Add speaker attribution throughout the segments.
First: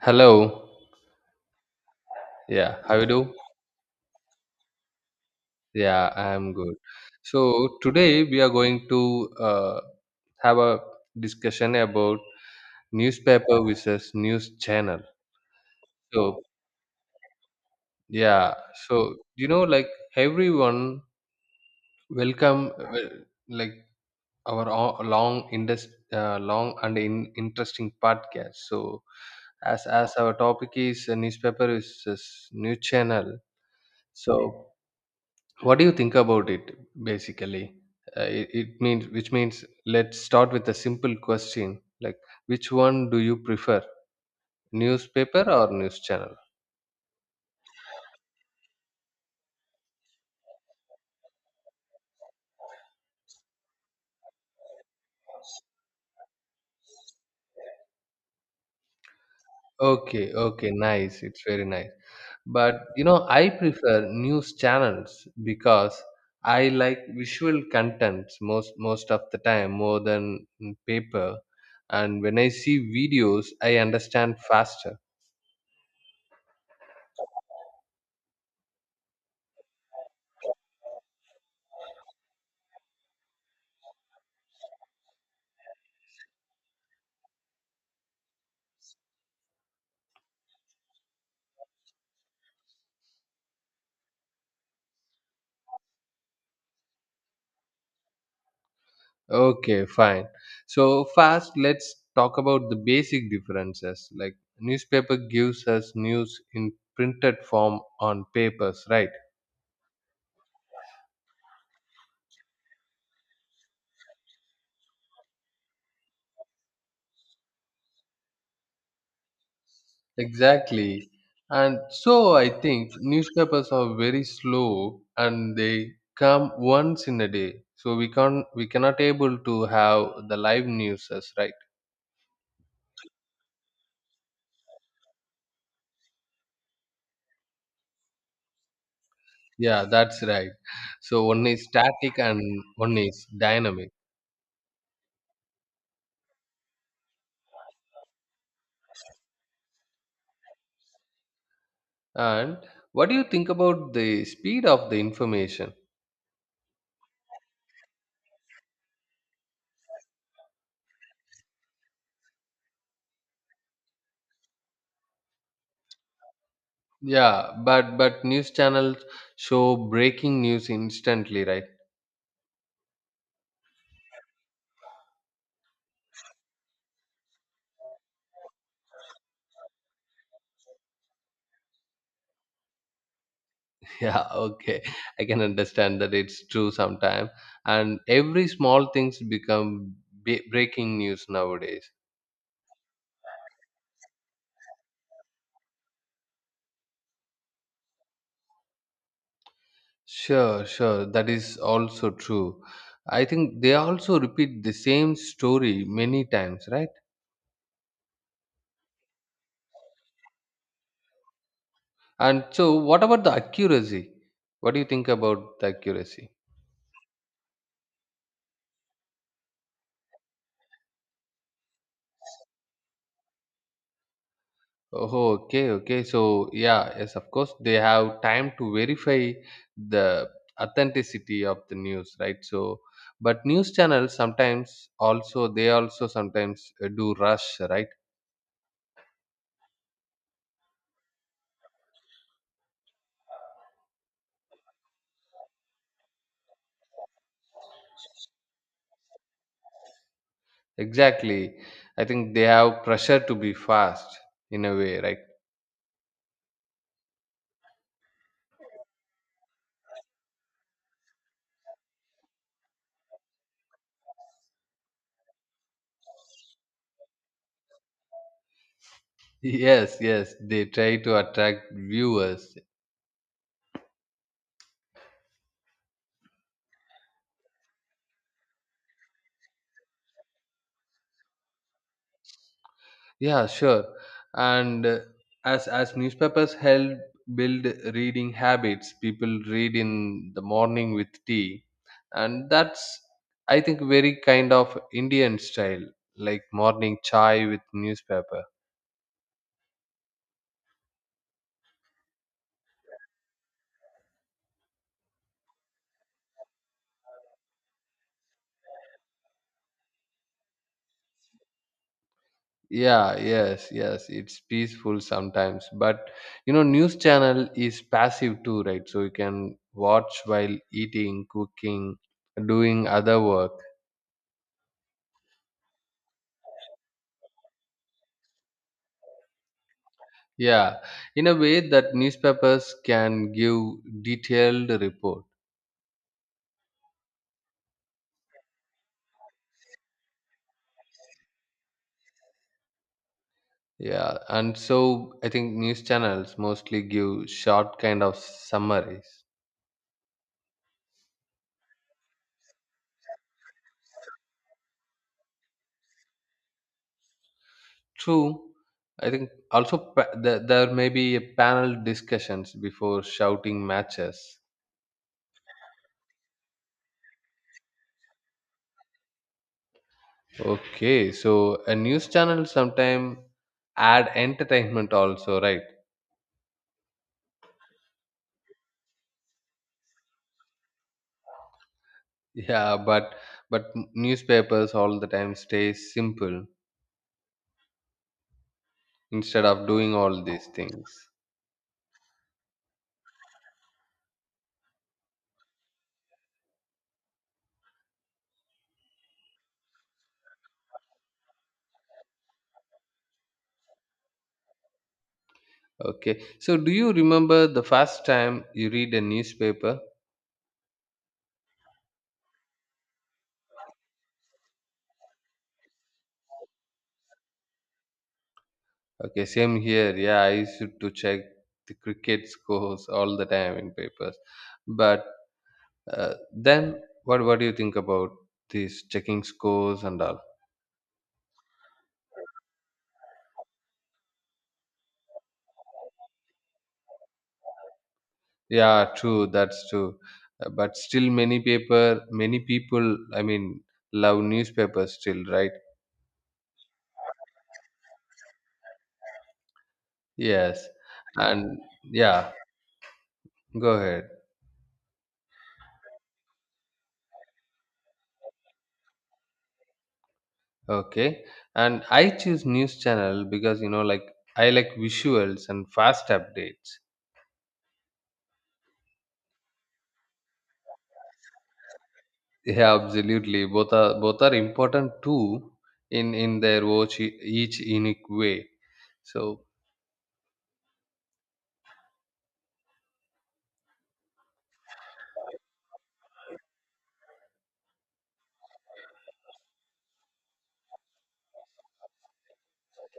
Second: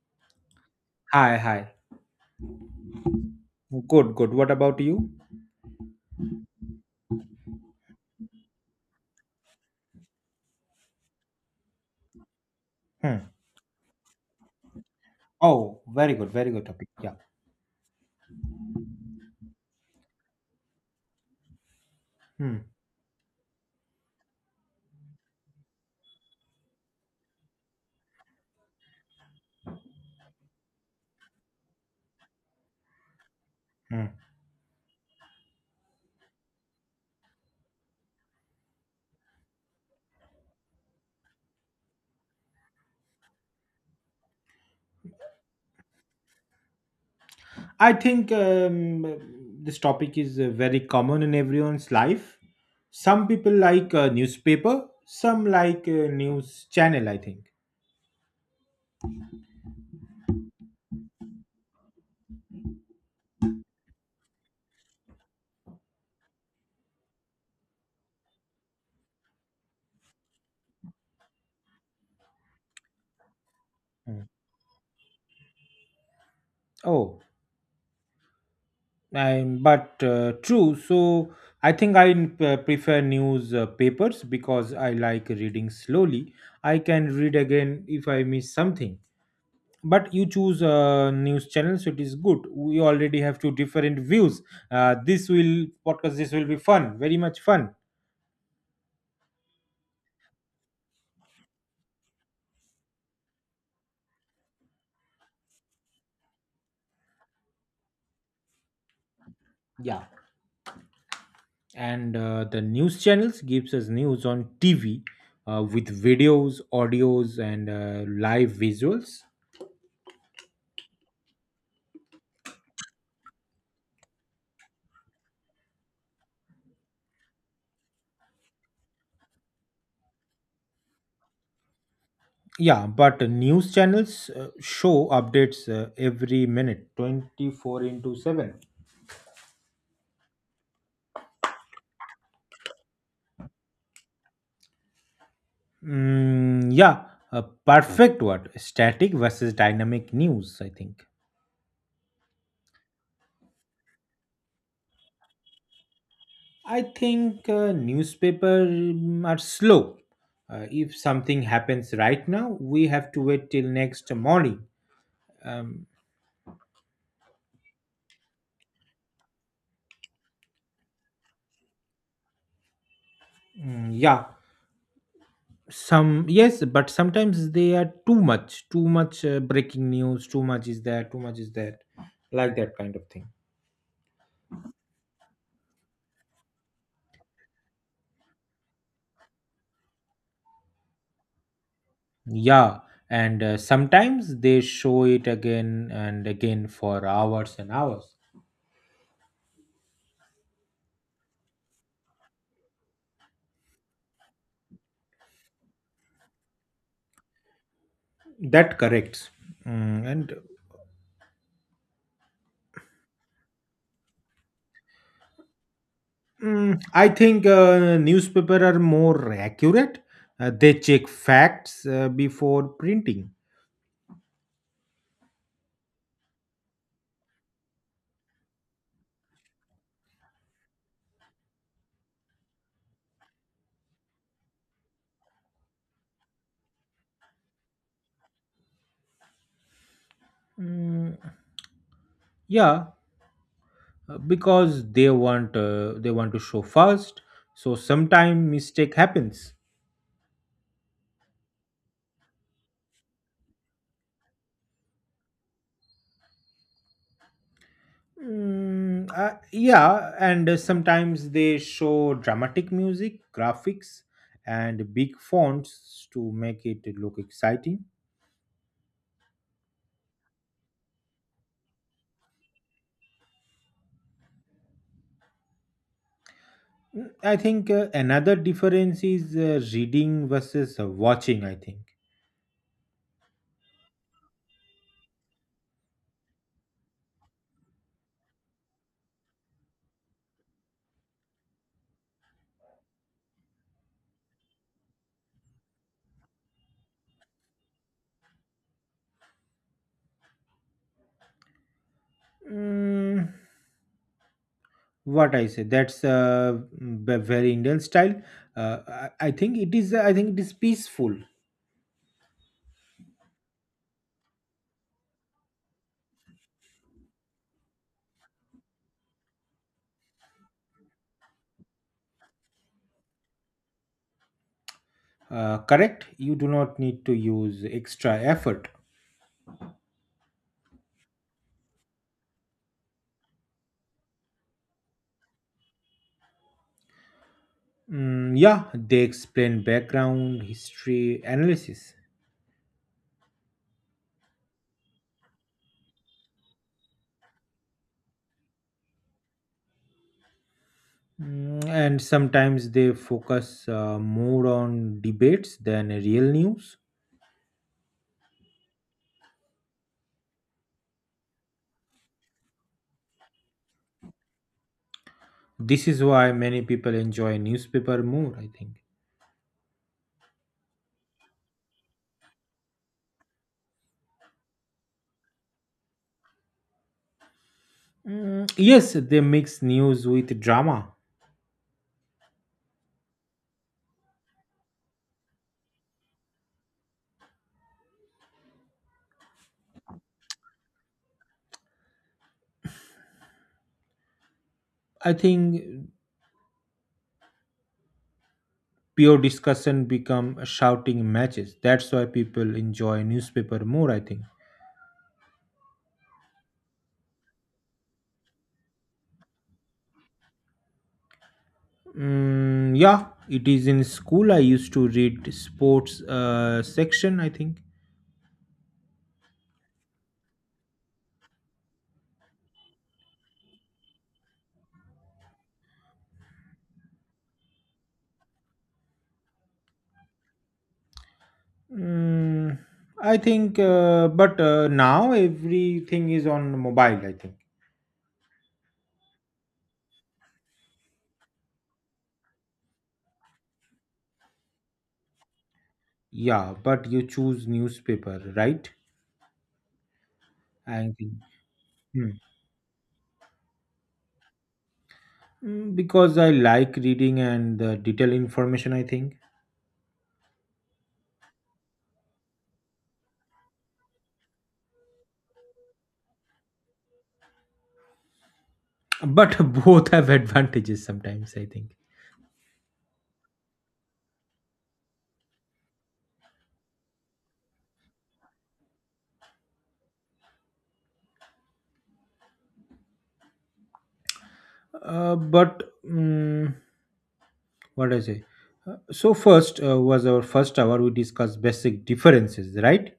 Speaker 1: Hello.
Speaker 2: Hi, hi.
Speaker 1: Yeah, how you do?
Speaker 2: Good, good. What about you?
Speaker 1: Yeah, I'm good. So today we are going to have a discussion about
Speaker 2: Hmm.
Speaker 1: newspaper versus news channel.
Speaker 2: Oh, very good,
Speaker 1: So
Speaker 2: very good topic. Yeah.
Speaker 1: yeah, so you know, like everyone
Speaker 2: Hmm.
Speaker 1: welcome like our long and interesting podcast. So as our topic is newspaper versus news channel.
Speaker 2: Hmm.
Speaker 1: So what do you think about it basically? It means let's start with a simple question, like, which one do you prefer, newspaper or news channel?
Speaker 2: I think this topic is very common in everyone's life. Some people like newspaper, some like news channel, I think.
Speaker 1: Okay, okay, nice. It's very nice. But you know, I prefer news channels because I like visual contents most of the time more than paper. And when I see videos, I
Speaker 2: Hmm.
Speaker 1: understand faster.
Speaker 2: Oh, and but true. So I think prefer news papers because I like reading slowly. I can read again if I miss something. But you choose a news channel, so it is good, we already have two different views. This will be fun, very much fun.
Speaker 1: Okay, fine. So first, let's talk about the basic differences. Like, newspaper gives us news in printed form on papers, right?
Speaker 2: Yeah. And the news channels gives us news on TV, with videos, audios, and live visuals.
Speaker 1: Exactly. And so I think newspapers are very slow, and they come once in a day. So we cannot able to have the live newses, right?
Speaker 2: Yeah, but news channels show updates every minute, 24 into 7.
Speaker 1: Yeah, that's right. So one is static and one is dynamic.
Speaker 2: Yeah, a perfect word, static versus dynamic news, I think.
Speaker 1: And what do you think about the speed of the information?
Speaker 2: I think newspaper are slow. If something happens right now, we have to wait till next morning. Um,
Speaker 1: Yeah, but news channels show breaking news instantly, right?
Speaker 2: yeah, some yes, but sometimes they are too much breaking news, too much is there, too much is there, like that kind of thing.
Speaker 1: Yeah, okay. I can understand that. It's true sometime, and every small things become breaking news nowadays.
Speaker 2: Yeah, and sometimes they show it again and again for hours and hours.
Speaker 1: Sure, sure. That is also true. I think they also repeat the same story many times, right?
Speaker 2: That corrects. And.
Speaker 1: And so, what about the accuracy? What do you think about the accuracy?
Speaker 2: I think newspaper are more accurate. They check facts before printing.
Speaker 1: Oh, okay, okay. So, yeah, yes, of course, they have time to verify the authenticity of the news, right? So, but news channels sometimes also, they also sometimes do rush, right?
Speaker 2: Mm, yeah, because they want, they want to show fast. So sometime mistake happens.
Speaker 1: Exactly. I think they have pressure to be fast in a way, right?
Speaker 2: Yeah, and sometimes they show dramatic music, graphics, and big fonts to make it look exciting.
Speaker 1: Yes, yes, they try to attract viewers.
Speaker 2: I think another difference is reading versus watching, I think.
Speaker 1: Yeah, sure. And as newspapers help build reading habits, people read in the morning with tea, and that's, I think, very kind of Indian style, like morning chai with newspaper.
Speaker 2: Mm, what I say, that's very Indian style. Uh, I think it is. I think it is peaceful.
Speaker 1: Yeah, yes, yes. It's peaceful sometimes, but you know, news channel is passive too, right? So you can watch while eating, cooking, doing other work.
Speaker 2: Correct. You do not need to use extra effort.
Speaker 1: Yeah, in a way that newspapers can give detailed report.
Speaker 2: Yeah, they explain background, history, analysis.
Speaker 1: Yeah, and so I think news channels mostly give short kind of summaries.
Speaker 2: And sometimes they focus more on debates than real news.
Speaker 1: True, I think also there may be a panel discussions before shouting matches.
Speaker 2: This is why many people enjoy newspaper more, I think.
Speaker 1: Okay, so a news channel sometime add entertainment also, right?
Speaker 2: Yes, they mix news with drama.
Speaker 1: Yeah, but newspapers all the time stay simple instead of doing all these things.
Speaker 2: I think pure discussion become shouting matches, that's why people enjoy newspaper more, I think.
Speaker 1: Okay. So do you remember the first time you read a newspaper?
Speaker 2: Yeah, it is in school, I used to read sports section, I think.
Speaker 1: Okay, same here. Yeah, I used to check the cricket scores all the time in papers. But then what do you think about these checking scores and all?
Speaker 2: mm, I think but now everything is on mobile, I think.
Speaker 1: Yeah, true, that's true. But still many people, I mean, love newspapers still, right?
Speaker 2: Yeah, but you choose newspaper, right?
Speaker 1: Yes.
Speaker 2: I think.
Speaker 1: And
Speaker 2: Hmm.
Speaker 1: yeah, go ahead.
Speaker 2: Because I like reading and the detailed information, I think.
Speaker 1: Okay. And I choose news channel because, you know, like, I like visuals and fast updates.
Speaker 2: But both have advantages sometimes, I think.
Speaker 1: Yeah, absolutely. Both are important too in their watch each unique way. So
Speaker 2: But what I say? So first, was our first hour. We discussed basic differences, right?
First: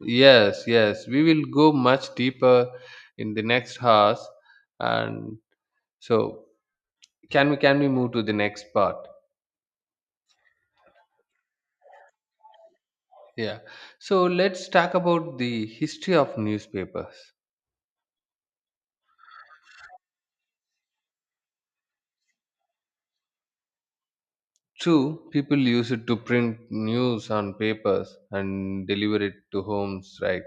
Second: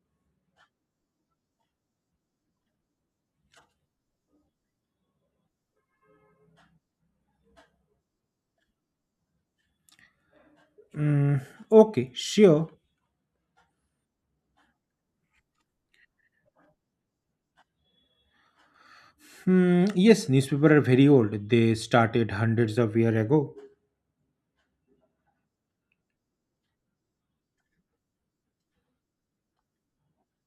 Speaker 1: yes, yes, we will go much deeper in the next house. And so can we move to the next part?
Speaker 2: Mm, okay, sure.
Speaker 1: Yeah. So let's talk about the history of newspapers.
Speaker 2: Hmm, yes, newspapers are very old. They started hundreds of years ago.
Speaker 1: True, people use it to print news on papers and deliver it to homes, right?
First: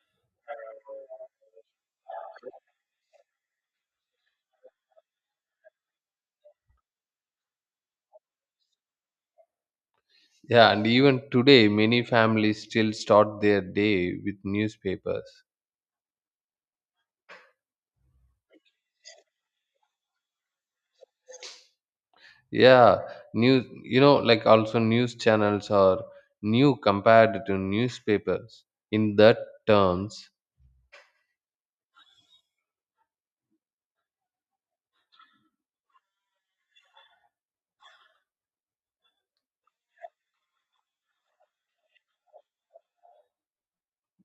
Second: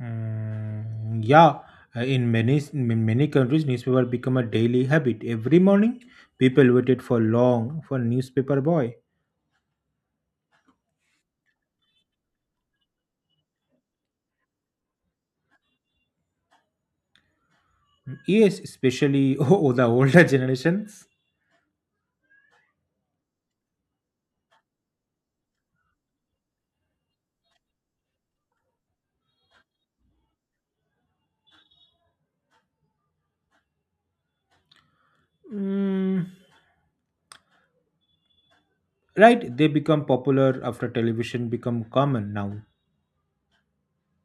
Speaker 2: Yeah, in many countries, newspaper become a daily habit. Every morning, people waited for long for newspaper boy.
Speaker 1: Yeah, and even today, many families still start their day with newspapers.
Speaker 2: Yes, especially oh, the older generations.
Speaker 1: Yeah, news, you know, like, also news channels are new compared to newspapers in that terms.
Speaker 2: Mm, right, they become popular after television become common now.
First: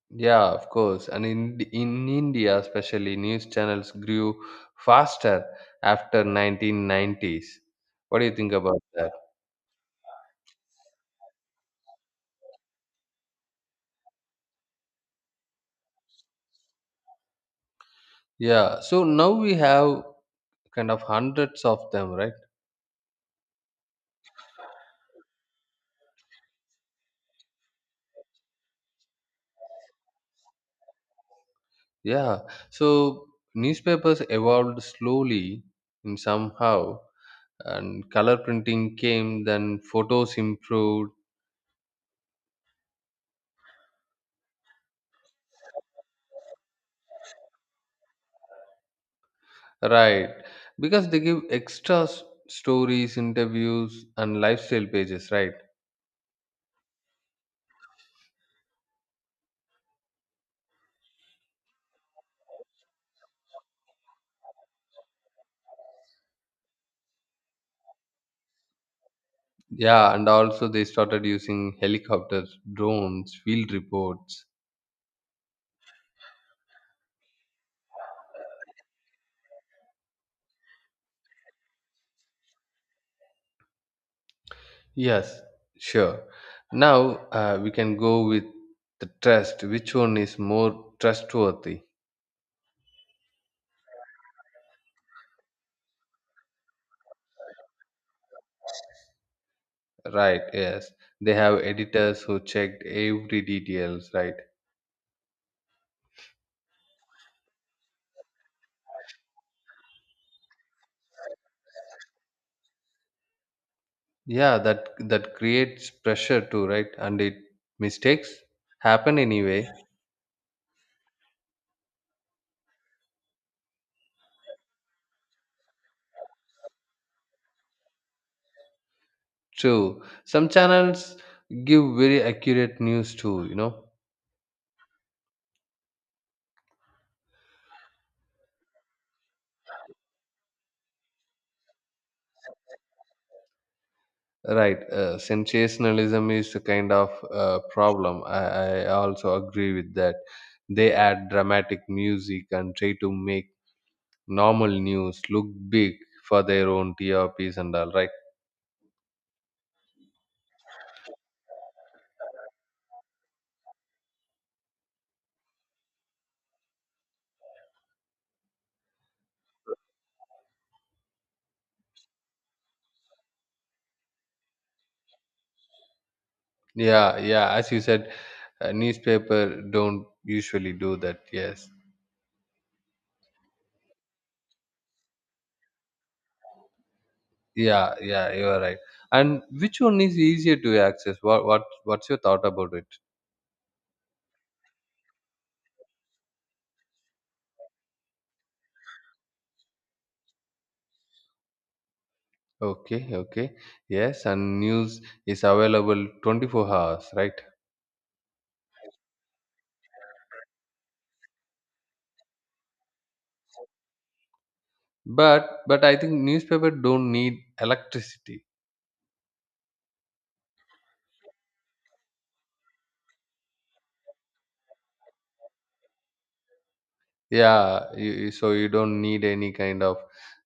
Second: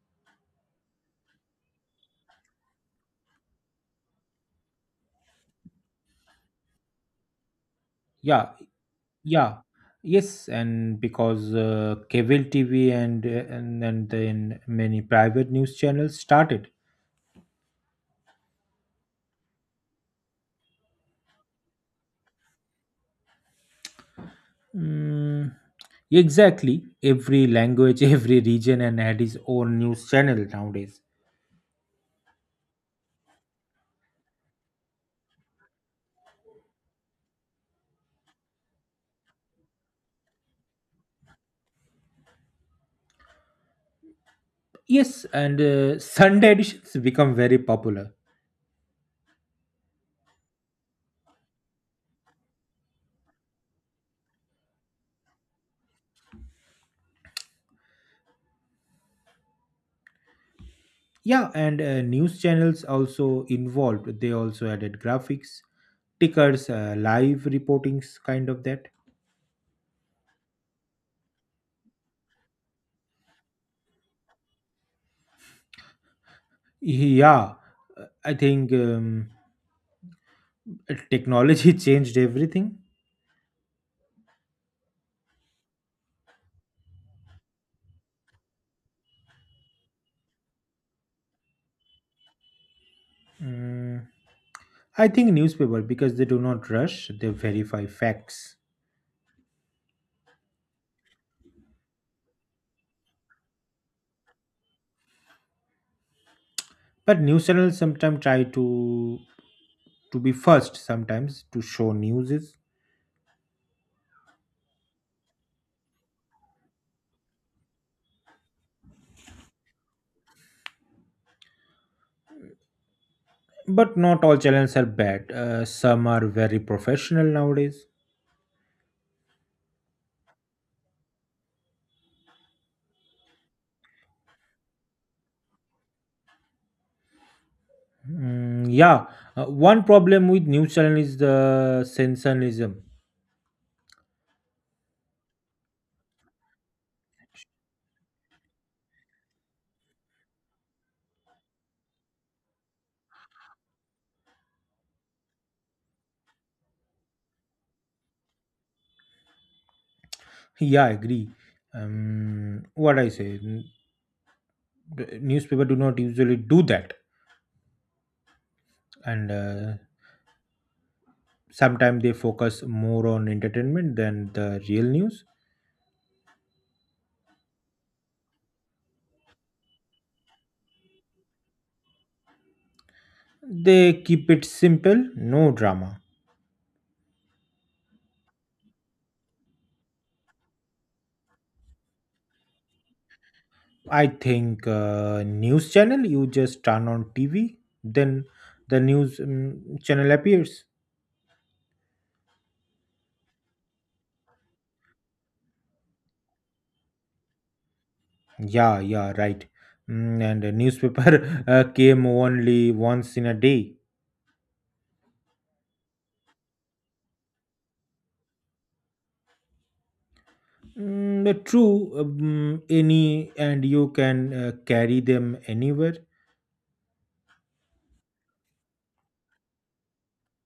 Speaker 1: Yeah, of course. And in India, especially, news channels grew faster after 1990s. What do you
Speaker 2: Yeah,
Speaker 1: think about that?
Speaker 2: yeah, yes, and because cable TV and then many private news channels started.
Speaker 1: Yeah, so now we have kind of hundreds of them, right?
Speaker 2: mm, exactly, every language, every region, and had its own news channel nowadays.
Speaker 1: Yeah, so newspapers evolved slowly in somehow, and color printing came, then photos improved,
Speaker 2: Yes, and Sunday editions become very popular.
Speaker 1: right? Because they give extra stories, interviews, and lifestyle pages, right?
Speaker 2: Yeah, and news channels also involved, they also added graphics, tickers, live reportings, kind of that.
Speaker 1: Yeah, and also they started using helicopters, drones, field reports.
Speaker 2: Yeah, I think technology changed everything.
Speaker 1: Yes, sure. Now we can go with the trust. Which one is more trustworthy?
Speaker 2: Mm, I think newspaper, because they do not rush; they verify facts.
Speaker 1: Right, yes. They have editors who checked every details, right?
Speaker 2: But news channels sometimes try to be first, sometimes to show newses.
Speaker 1: Yeah, that that creates pressure too, right? And it mistakes happen anyway.
Speaker 2: But not all channels are bad. Some are very professional nowadays.
Speaker 1: True. Some channels give very accurate news too, you know.
Speaker 2: Yeah, one problem with news channel is the sensationalism.
Speaker 1: Right, sensationalism is a kind of problem. I also agree with that. They add dramatic music and try to make normal news look big for their own TRPs and all. Right.
Speaker 2: Yeah, I agree. What I say. Newspaper do not usually do that, and sometimes they focus more on entertainment than the real news.
Speaker 1: Yeah, yeah. As you said, newspaper don't usually do that. Yes.
Speaker 2: They keep it simple, no drama.
Speaker 1: Yeah, yeah. You are right. And which one is easier to access? What's your thought about it?
Speaker 2: I think news channel, you just turn on TV, then the news channel appears.
Speaker 1: Okay, okay. Yes, and news is available 24 hours, right?
Speaker 2: Yeah, yeah, right. And a newspaper came only once in a day.
Speaker 1: But I think newspaper don't need electricity.
Speaker 2: True, any, and you can carry them anywhere.
Speaker 1: Yeah, so you don't need any kind of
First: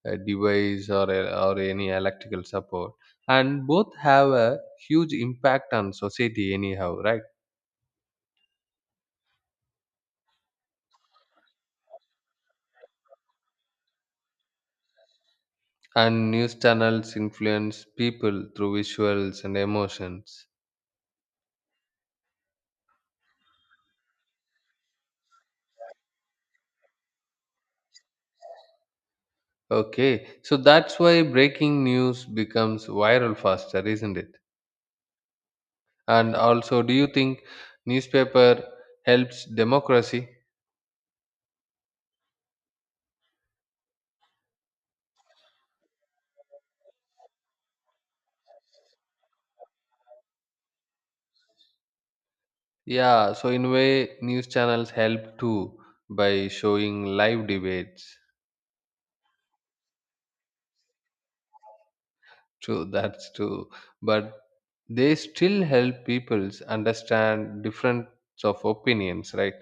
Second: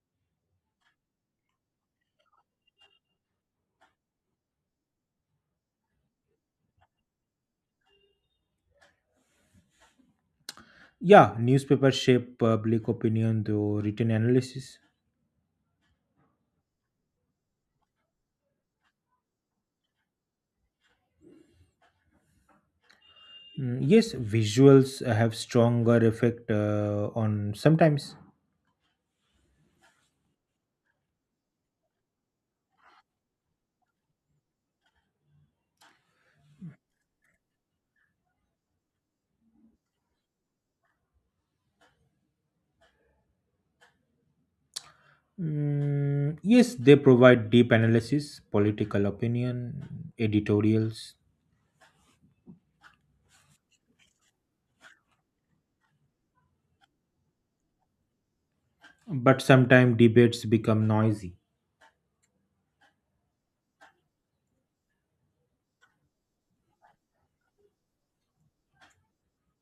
Speaker 1: device or any electrical support, and both have a huge impact on society anyhow, right?
Speaker 2: Yeah, newspapers shape public opinion through written analysis.
Speaker 1: And news channels influence people through visuals and emotions.
Speaker 2: Yes, visuals have stronger effect on sometimes.
Speaker 1: Okay, so that's why breaking news becomes viral faster, isn't it? And also, do you think newspaper helps democracy?
Speaker 2: Yes, they provide deep analysis, political opinion, editorials.
Speaker 1: Yeah, so in way news channels help too by showing live debates.
Speaker 2: But sometimes debates become noisy.
Speaker 1: True, that's true. But they still help peoples understand difference of opinions, right?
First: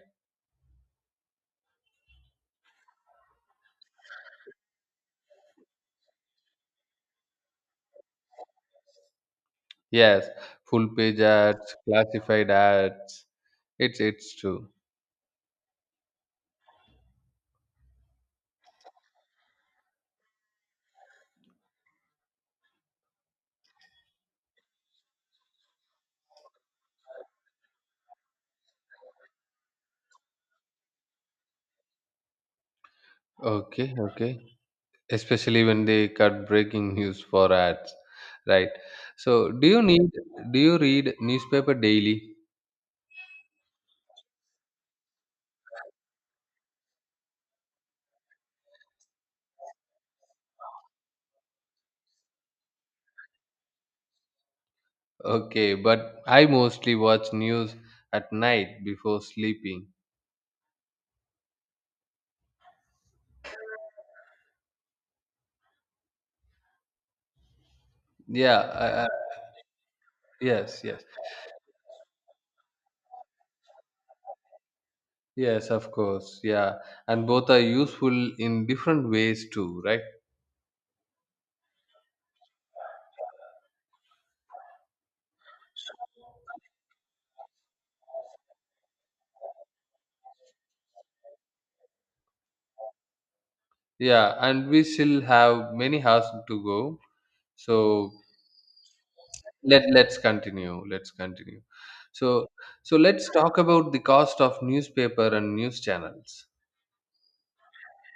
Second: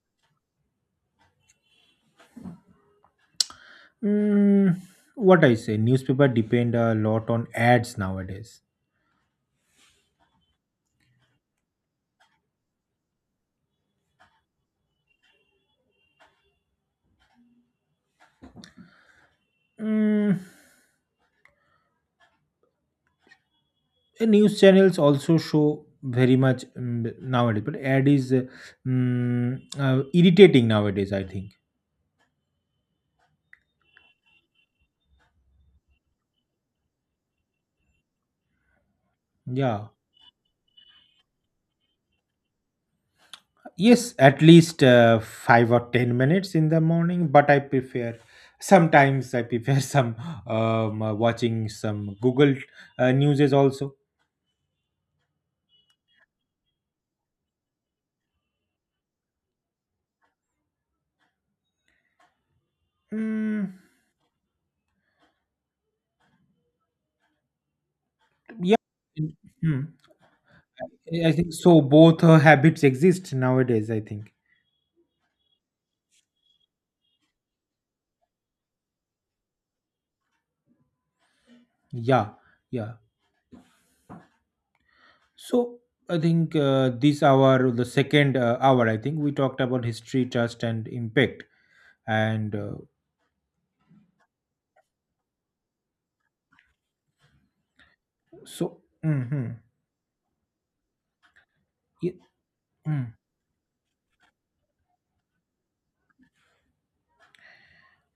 Speaker 2: Mm, what I say, newspaper depend a lot on ads nowadays.
Speaker 1: Yes, full page ads, classified ads. It's true.
Speaker 2: Mm, News channels also show very much nowadays, but ad is irritating nowadays, I think.
Speaker 1: Okay, okay. Especially when they cut breaking news for ads, right? So
Speaker 2: Yeah,
Speaker 1: do you read newspaper daily?
Speaker 2: yes, at least 5 or 10 minutes in the morning, but I prefer, sometimes I prefer some, watching some Google news is also.
Speaker 1: Okay, but I mostly watch news at night before sleeping.
Speaker 2: mm,
Speaker 1: Yeah,
Speaker 2: yeah.
Speaker 1: uh, uh,
Speaker 2: Hmm.
Speaker 1: yes,
Speaker 2: I think so, both habits exist nowadays, I think.
Speaker 1: yes, of course. Yeah, and both are useful in different ways too, right?
Speaker 2: Yeah, yeah. So I think this hour, the second hour, I think we talked about history, trust, and impact. And
Speaker 1: Yeah, and we still have many hours to go. So
Speaker 2: so. Hmm.
Speaker 1: let's continue. Let's continue.
Speaker 2: Yeah.
Speaker 1: So
Speaker 2: mm,
Speaker 1: let's talk about the cost of newspaper and news channels.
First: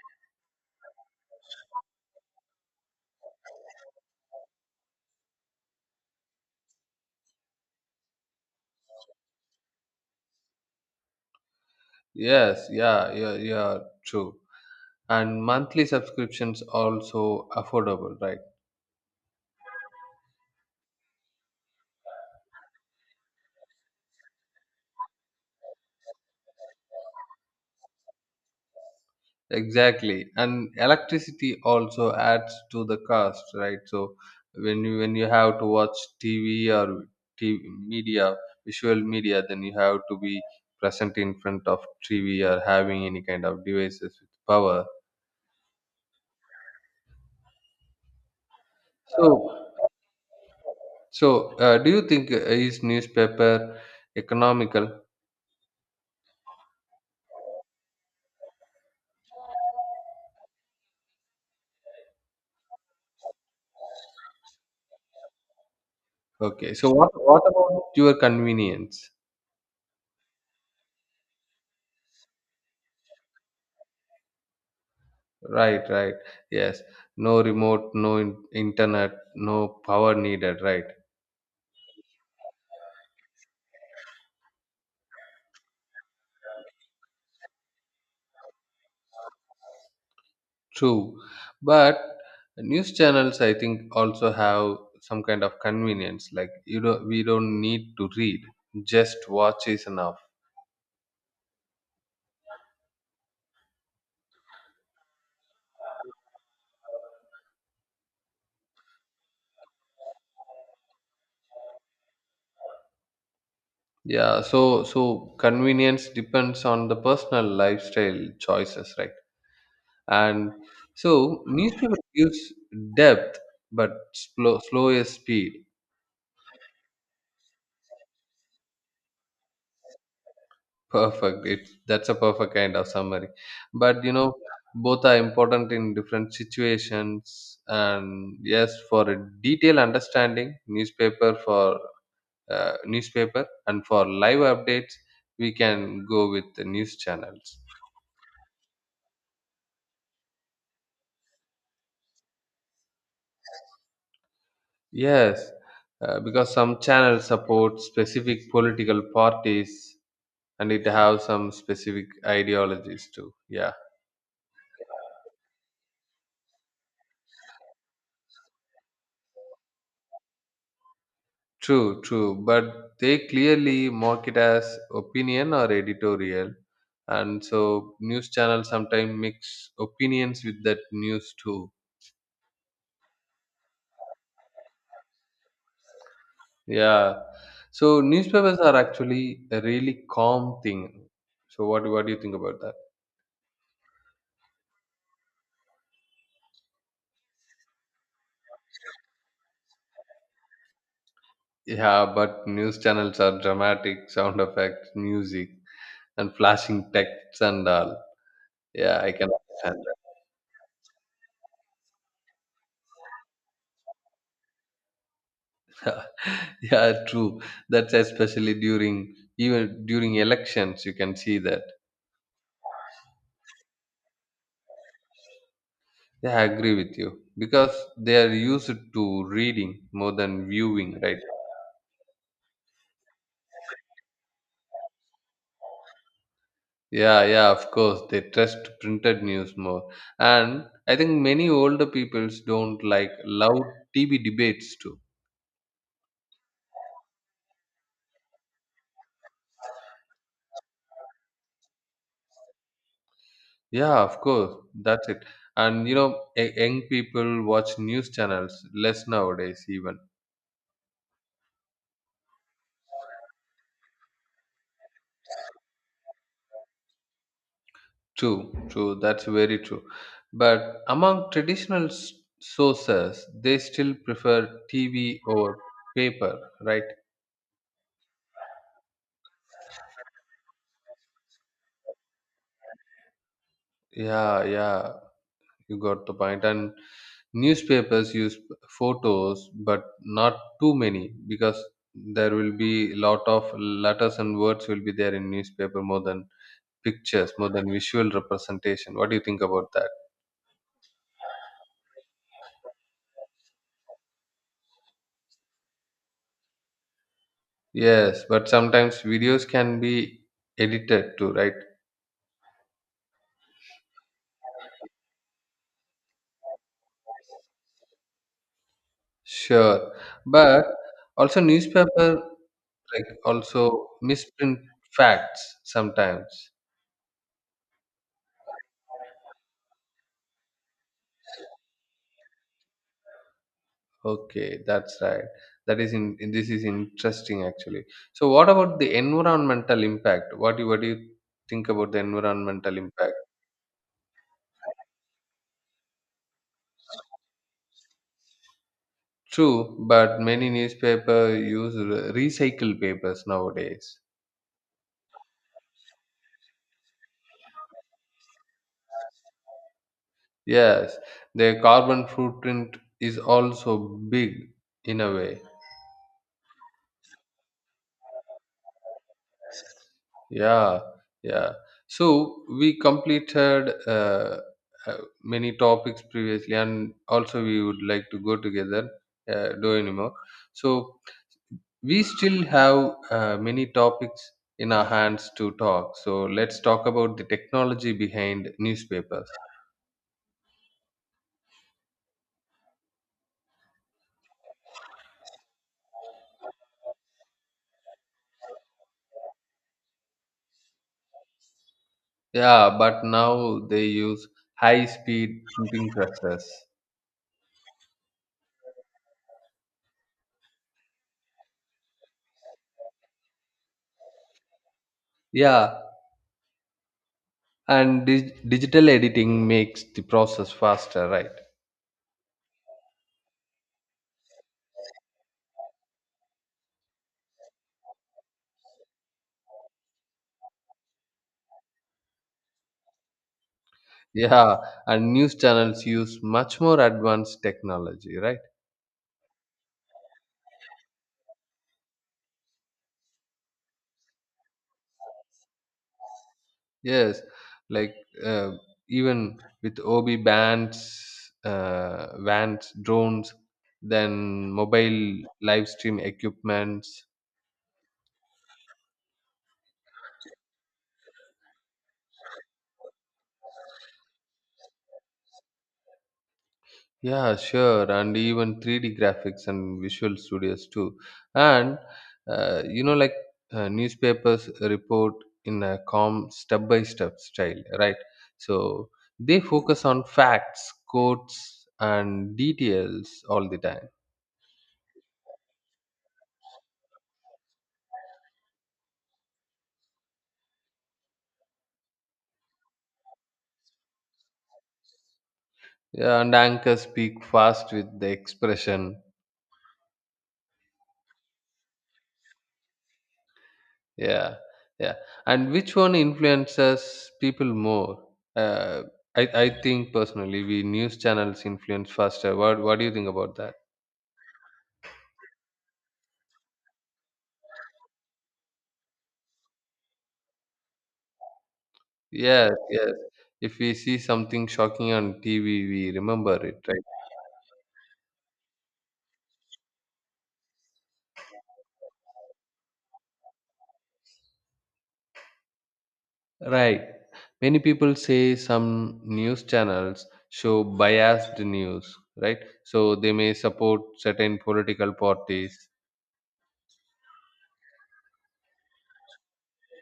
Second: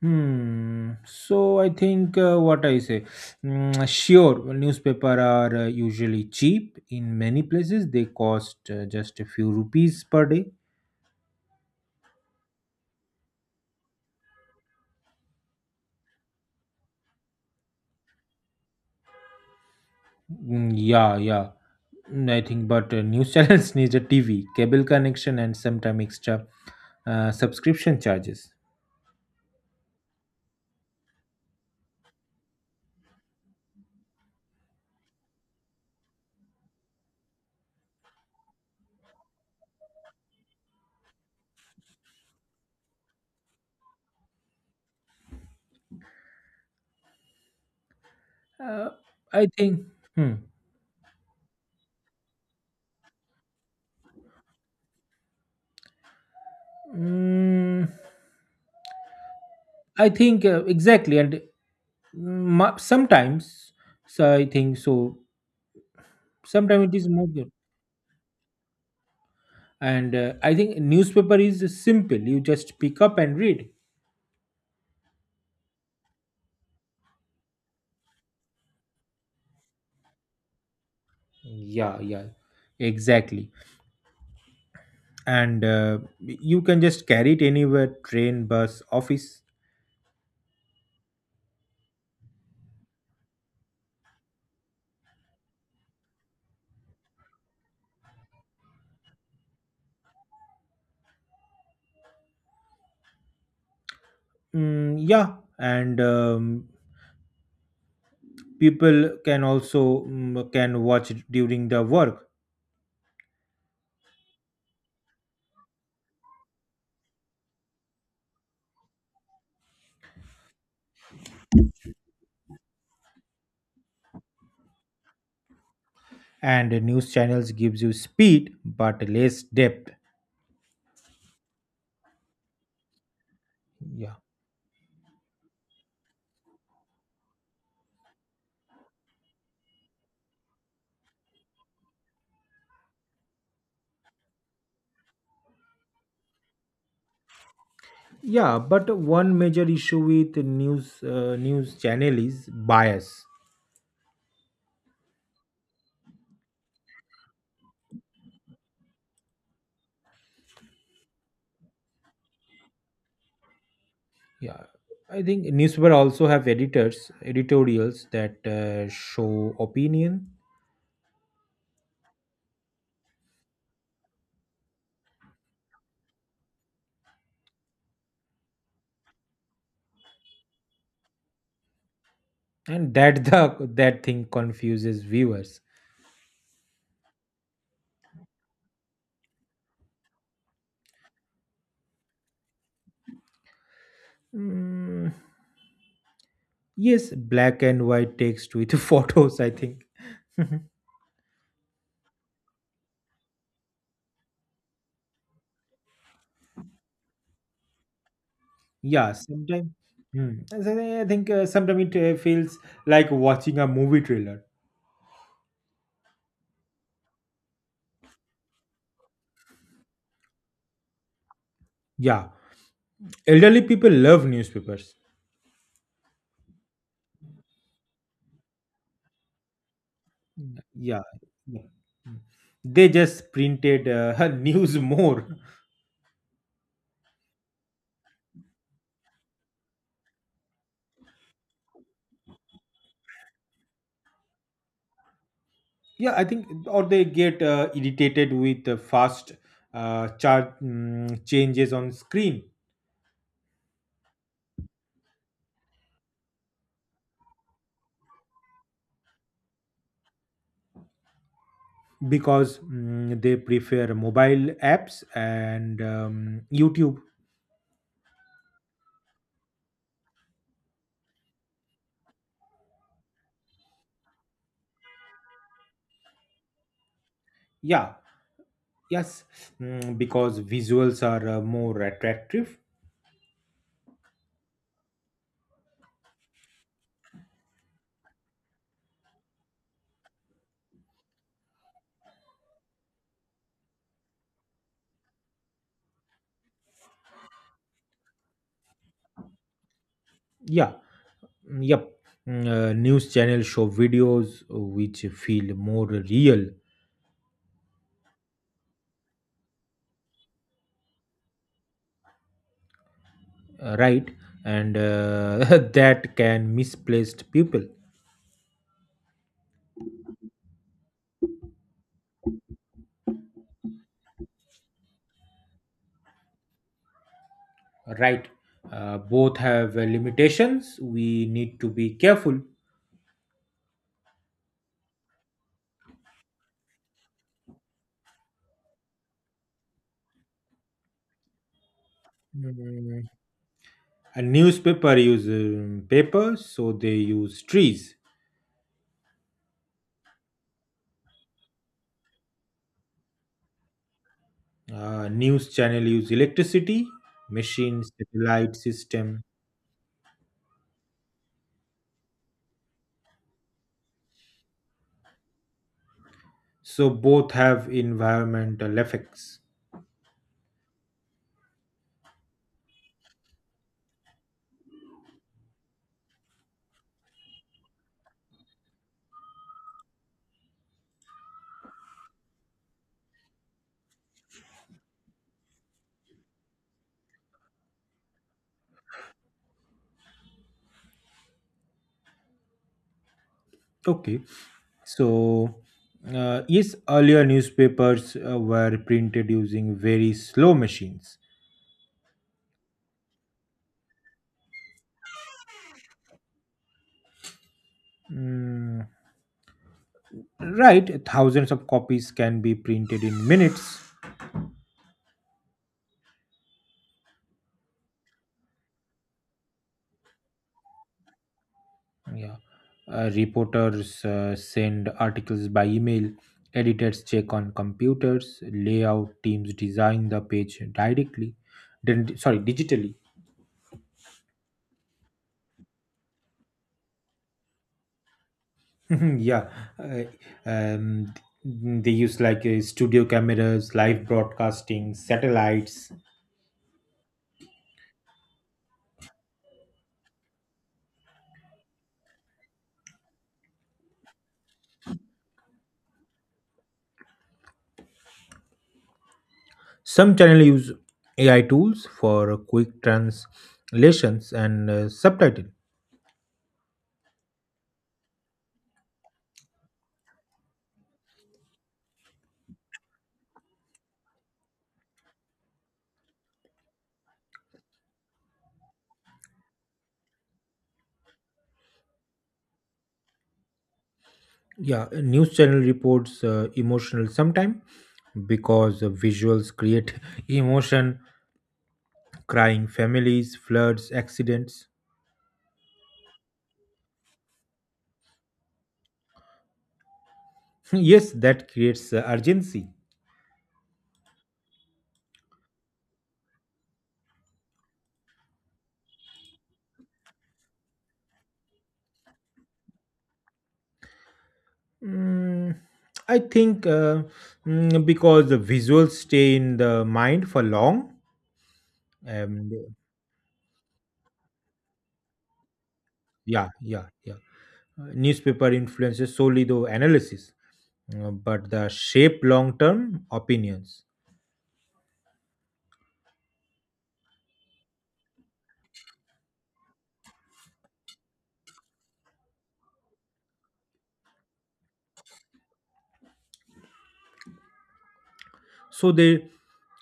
Speaker 2: hmm. So I think what I say, sure, newspaper are usually cheap in many places. They cost just a few rupees per day.
Speaker 1: Yes, yeah, true. And monthly subscriptions also affordable, right?
Speaker 2: Yeah, yeah. I think, but news channels need a TV, cable connection, and sometime extra subscription charges.
Speaker 1: Exactly, and electricity also adds to the cost, right? So when you have to watch TV or TV media, visual media, then you have to be present in front of TV or having any kind of devices with power.
Speaker 2: Uh, I
Speaker 1: So
Speaker 2: think. Hmm.
Speaker 1: do you think is newspaper economical?
Speaker 2: Mm, I think exactly, and sometimes, so I think so.
Speaker 1: Okay,
Speaker 2: Sometimes
Speaker 1: so
Speaker 2: it is more
Speaker 1: what
Speaker 2: good,
Speaker 1: about your convenience?
Speaker 2: and I think newspaper is simple. You just pick up and read.
Speaker 1: Right, right. Yes, no remote, no internet, no power needed, right?
Speaker 2: Yeah, yeah, exactly. And you can just carry it anywhere: train, bus, office.
Speaker 1: True, but news channels, I think, also have some kind of convenience. Like, you don't, we don't need to read; just watch is enough.
Speaker 2: Yeah, and people can also, can watch it during the work.
Speaker 1: Yeah, so convenience depends on the personal lifestyle choices, right? And so newspaper gives depth, but slow is speed.
Speaker 2: And news channels gives you speed but less depth.
Speaker 1: Perfect. It's That's a perfect kind of summary. But you
Speaker 2: Yeah,
Speaker 1: know, both are important in different situations. And yes, for a detailed understanding, newspaper, and for live updates, we can go with the news channels.
Speaker 2: yeah, but one major issue with news channel is bias.
Speaker 1: Yes, because some channels support specific political parties, and it have some specific ideologies too. Yeah.
Speaker 2: Yeah, I think newspaper also have editors, editorials that show opinion.
Speaker 1: True, true. But they clearly mark it as opinion or editorial. And so news channels sometimes mix opinions with that news too.
Speaker 2: And that thing confuses viewers.
Speaker 1: Yeah. So newspapers are actually a really calm thing. So what do you think about that?
Speaker 2: mm, yes, black and white text with photos, I think.
Speaker 1: Yeah, but news channels are dramatic sound effects, music, and flashing texts and all. Yeah, I
Speaker 2: Yeah,
Speaker 1: can
Speaker 2: sometimes
Speaker 1: understand that.
Speaker 2: I think sometimes it feels like watching a movie trailer.
Speaker 1: Yeah, true. That's especially during even during elections, you can see that.
Speaker 2: Yeah, elderly people love newspapers.
Speaker 1: Yeah, I agree with you because they are used to reading more than viewing,
Speaker 2: Yeah,
Speaker 1: right?
Speaker 2: yeah. They just printed news more.
Speaker 1: Yeah, yeah, of course. They trust printed news more. And I think many older peoples don't like loud TV debates too.
Speaker 2: Yeah, I think, or they get irritated with the fast chart changes on screen.
Speaker 1: Yeah, of course. That's it. And you know, young people watch news channels less nowadays, even.
Speaker 2: Because they prefer mobile apps and YouTube.
Speaker 1: True, true. That's very true. But among traditional sources, they still prefer TV over paper, right?
Speaker 2: Yeah, yes, because visuals are more attractive.
Speaker 1: Yeah, yeah, you got the point. And newspapers use photos, but not too many because there will be lot of letters and words will be there in newspaper more than pictures, more than visual representation. What do you think about that?
Speaker 2: Yeah, mm, yep. News channels show videos which feel more real.
Speaker 1: Yes, but sometimes videos can be edited too, right?
Speaker 2: Right, and that can misplaced people.
Speaker 1: Sure. But also newspaper like also misprint facts sometimes.
Speaker 2: Right, both have limitations, we need to be careful.
Speaker 1: Okay, that's right. That is in This is interesting actually. So what about the environmental impact? What do you think about the environmental
Speaker 2: Mm,
Speaker 1: impact?
Speaker 2: a newspaper use paper, so they use trees.
Speaker 1: True, but many newspaper use recycled papers nowadays.
Speaker 2: News channel use electricity, machines, satellite system.
Speaker 1: Yes, their carbon footprint is also big in a way.
Speaker 2: So both have environmental effects.
Speaker 1: Yeah, yeah. So we completed uh, many topics previously, and also we would like to go together, do anymore. So we still have many topics in our hands to talk. So let's talk about the technology behind newspapers.
Speaker 2: Okay, so yes, earlier newspapers were printed using very slow machines.
Speaker 1: Yeah, but now they use high-speed printing presses.
Speaker 2: Mm, right, thousands of copies can be printed in minutes.
Speaker 1: Yeah, and digital editing makes the process faster, right?
Speaker 2: Yeah, reporters send articles by email. Editors check on computers. Layout teams design the page directly. Then, sorry, digitally.
Speaker 1: Yeah, and news channels use much more advanced technology, right?
Speaker 2: Yeah, uh, um, they use, like, studio cameras, live broadcasting, satellites.
Speaker 1: Yes, like, uh, even with OB bands, vans, drones, then mobile live stream equipments.
Speaker 2: Some channels use AI tools for quick translations and subtitle.
Speaker 1: Yeah, sure, and even 3D graphics and visual studios too. And you know, like, newspapers report in a calm, step by step style, right? So they focus on facts, quotes, and details all the time.
Speaker 2: Yeah, a news channel reports emotional sometime, because visuals create emotion, crying families, floods, accidents.
Speaker 1: Yeah, and anchors speak fast with the expression.
Speaker 2: Yes, that creates urgency.
Speaker 1: Yeah, yeah. And which one influences people more? Uh, I I think personally, we news channels influence faster. What do you think about that?
Speaker 2: Mm, I think because the visuals stay in the mind for long, and.
Speaker 1: Yes, yes. If we see something shocking on TV, we remember
Speaker 2: Yeah,
Speaker 1: it, right?
Speaker 2: yeah, yeah. Newspaper influences solely the analysis, but the shape long term opinions.
Speaker 1: Right. Many people say some news channels show biased news, right? So they may support certain political parties.
Speaker 2: So they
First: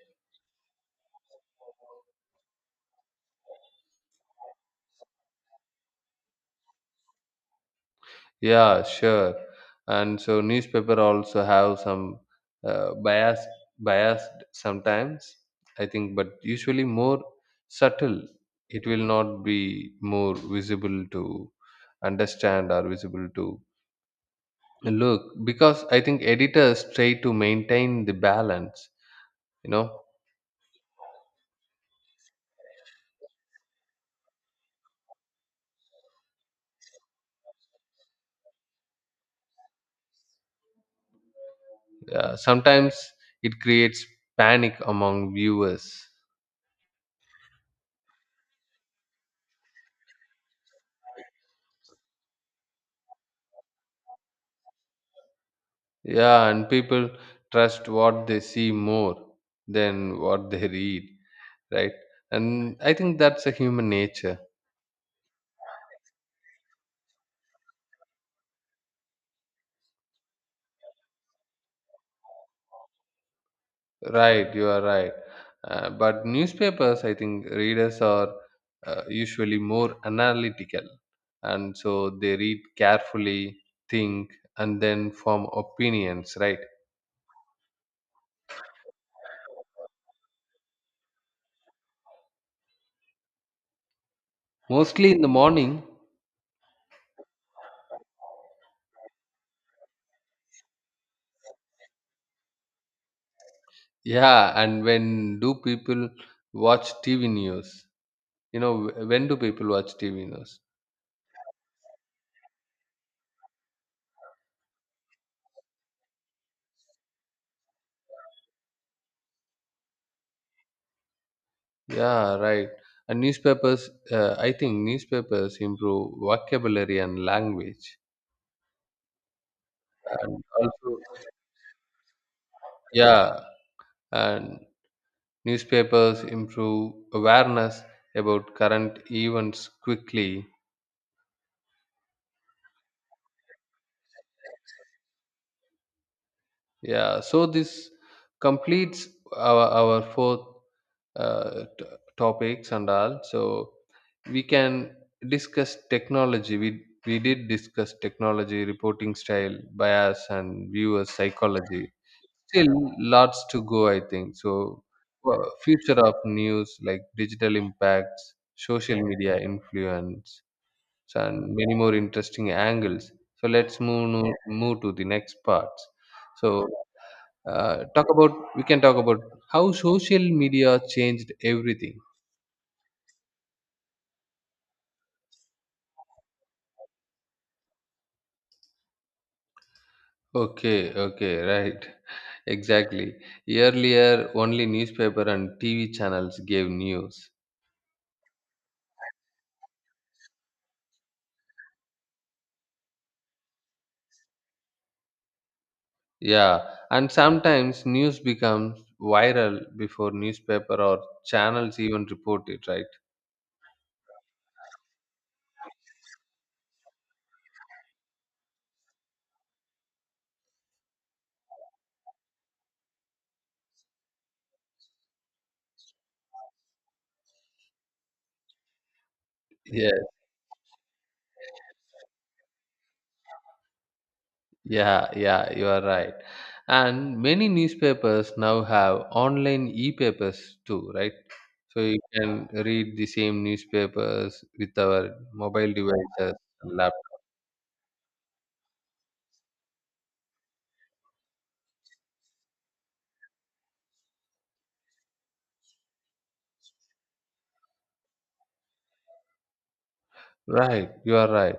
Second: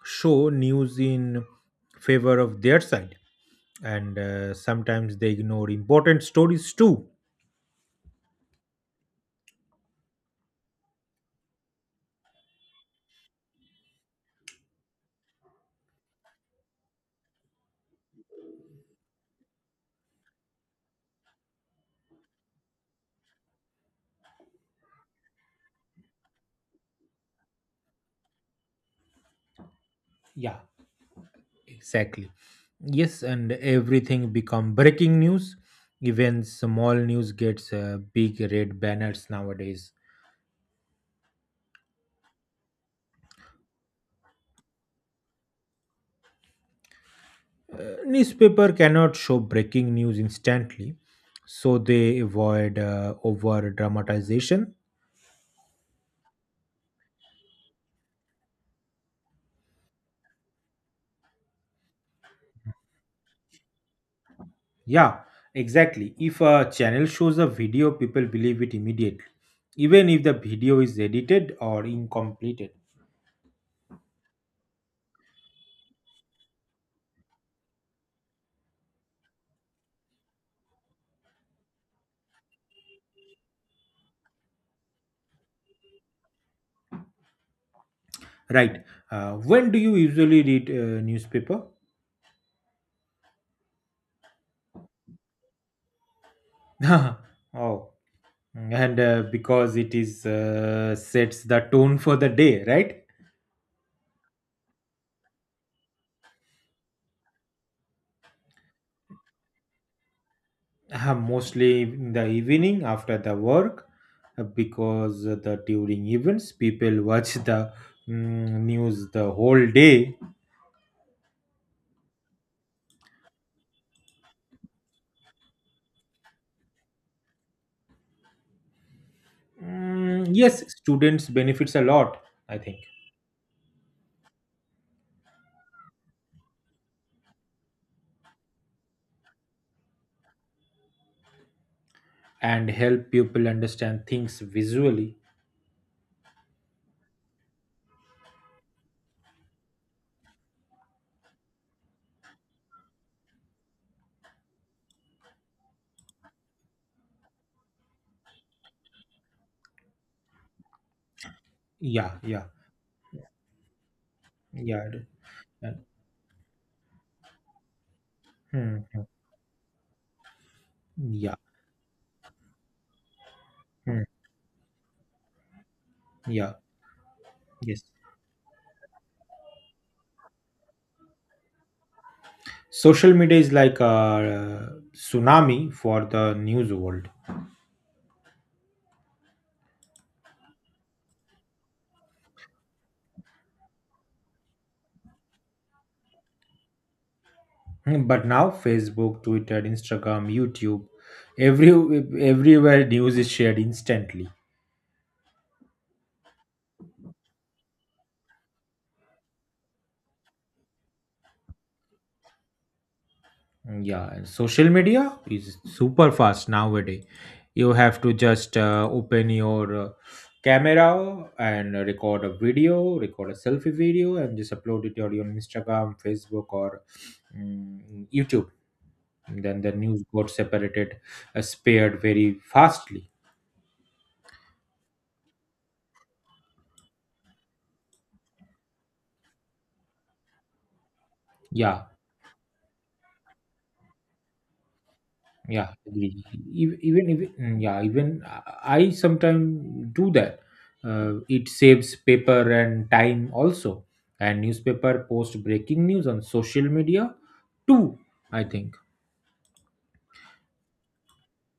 Speaker 2: show news in favor of their side, and sometimes they ignore important stories too.
Speaker 1: Yeah, sure. And so newspaper also have some uh, bias biased sometimes, I think, but usually more subtle. It will not be more visible to understand or visible to look, because I think editors try to maintain the balance. You know,
Speaker 2: Yeah. Exactly, yes, and everything become breaking news. Even small news gets big red banners nowadays.
Speaker 1: sometimes it creates panic among viewers.
Speaker 2: Newspaper cannot show breaking news instantly, so they avoid over dramatization.
Speaker 1: Yeah, and people trust what they see more than what they read, right? And I think that's a human nature.
Speaker 2: Yeah, exactly. If a channel shows a video, people believe it immediately, even if the video is edited or incompleted.
Speaker 1: Right, you are right. But newspapers, I think readers are usually more analytical, and so they read carefully, think, and then form opinions, right?
Speaker 2: Right. When do you usually read newspaper?
Speaker 1: Mostly in the morning.
Speaker 2: Oh, and because it is, sets the tone for the day, right?
Speaker 1: Yeah, and when do people watch TV news? You know, when do people watch TV news?
Speaker 2: Mostly in the evening after the work, because the during events people watch the news the whole day.
Speaker 1: Yeah, right. And newspapers, I think newspapers improve vocabulary and language. And
Speaker 2: Yes,
Speaker 1: also,
Speaker 2: students benefits a lot, I think,
Speaker 1: yeah, and newspapers improve awareness about current events quickly.
Speaker 2: and help people understand things visually.
Speaker 1: Yeah, so this completes our fourth uh, t- topics and all. So we can discuss technology we did discuss technology, reporting style, bias, and viewer psychology.
Speaker 2: Yeah, yeah,
Speaker 1: Still lots to go, I think. So,
Speaker 2: yeah, and,
Speaker 1: future of news, like, digital impacts,
Speaker 2: hmm,
Speaker 1: social media influence, so,
Speaker 2: yeah,
Speaker 1: and many more interesting angles. So let's
Speaker 2: hmm,
Speaker 1: move no- move to the next parts.
Speaker 2: yeah,
Speaker 1: So,
Speaker 2: yes.
Speaker 1: talk about we can talk about how social media changed everything.
Speaker 2: Social media is like a tsunami for the news world.
Speaker 1: Okay, okay, right. Exactly. Earlier, only newspaper and TV channels gave news.
Speaker 2: Hmm. But now Facebook, Twitter, Instagram, YouTube, every everywhere news is shared instantly.
Speaker 1: Yeah, and sometimes news becomes viral before newspaper or channels even report it, right?
Speaker 2: Yeah, and social media is super fast nowadays. You have to just open your camera and record a video, record a selfie video, and just upload it on your Instagram, Facebook, or YouTube. Then the
Speaker 1: Yeah,
Speaker 2: news got separated, spared very fastly.
Speaker 1: yeah, yeah, you are right. And many newspapers now have online e-papers too, right? So
Speaker 2: Yeah,
Speaker 1: you can read the same newspapers with our mobile
Speaker 2: yeah, agree.
Speaker 1: devices and
Speaker 2: Even if,
Speaker 1: laptop.
Speaker 2: yeah, even I sometimes do that. It saves paper and time also, and newspaper post breaking news on social media too, I think.
Speaker 1: Right, you are right.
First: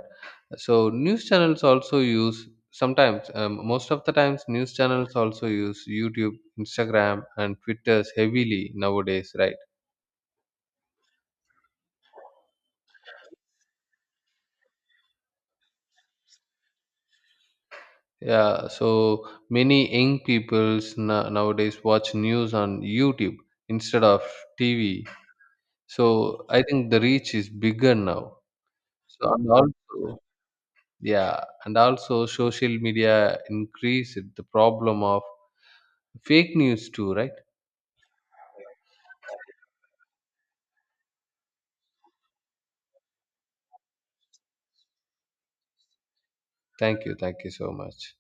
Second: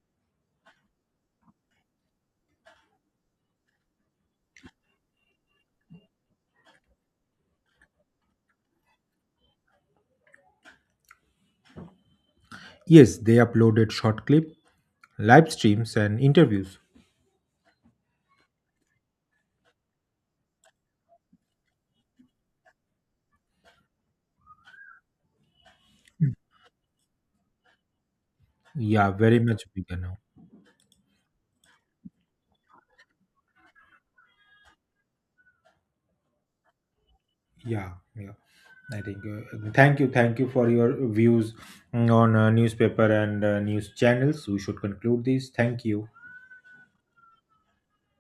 Speaker 1: So news channels also use sometimes, most of the times news channels also use YouTube, Instagram, and Twitters heavily nowadays, right?
Speaker 2: Yes, they uploaded short clip, live streams, and interviews.
Speaker 1: Yeah, so many young peoples nowadays watch news on YouTube instead of TV. So
Speaker 2: Mm.
Speaker 1: I think the reach is bigger now.
Speaker 2: Yeah,
Speaker 1: So
Speaker 2: very
Speaker 1: and
Speaker 2: much bigger
Speaker 1: also,
Speaker 2: now.
Speaker 1: yeah, and also social media increased the problem of fake news too, right?
Speaker 2: Yeah, yeah, I think. Thank you, thank you for your views, on newspaper and news channels. We should conclude this. Thank you.
Speaker 1: Thank you, thank you so much.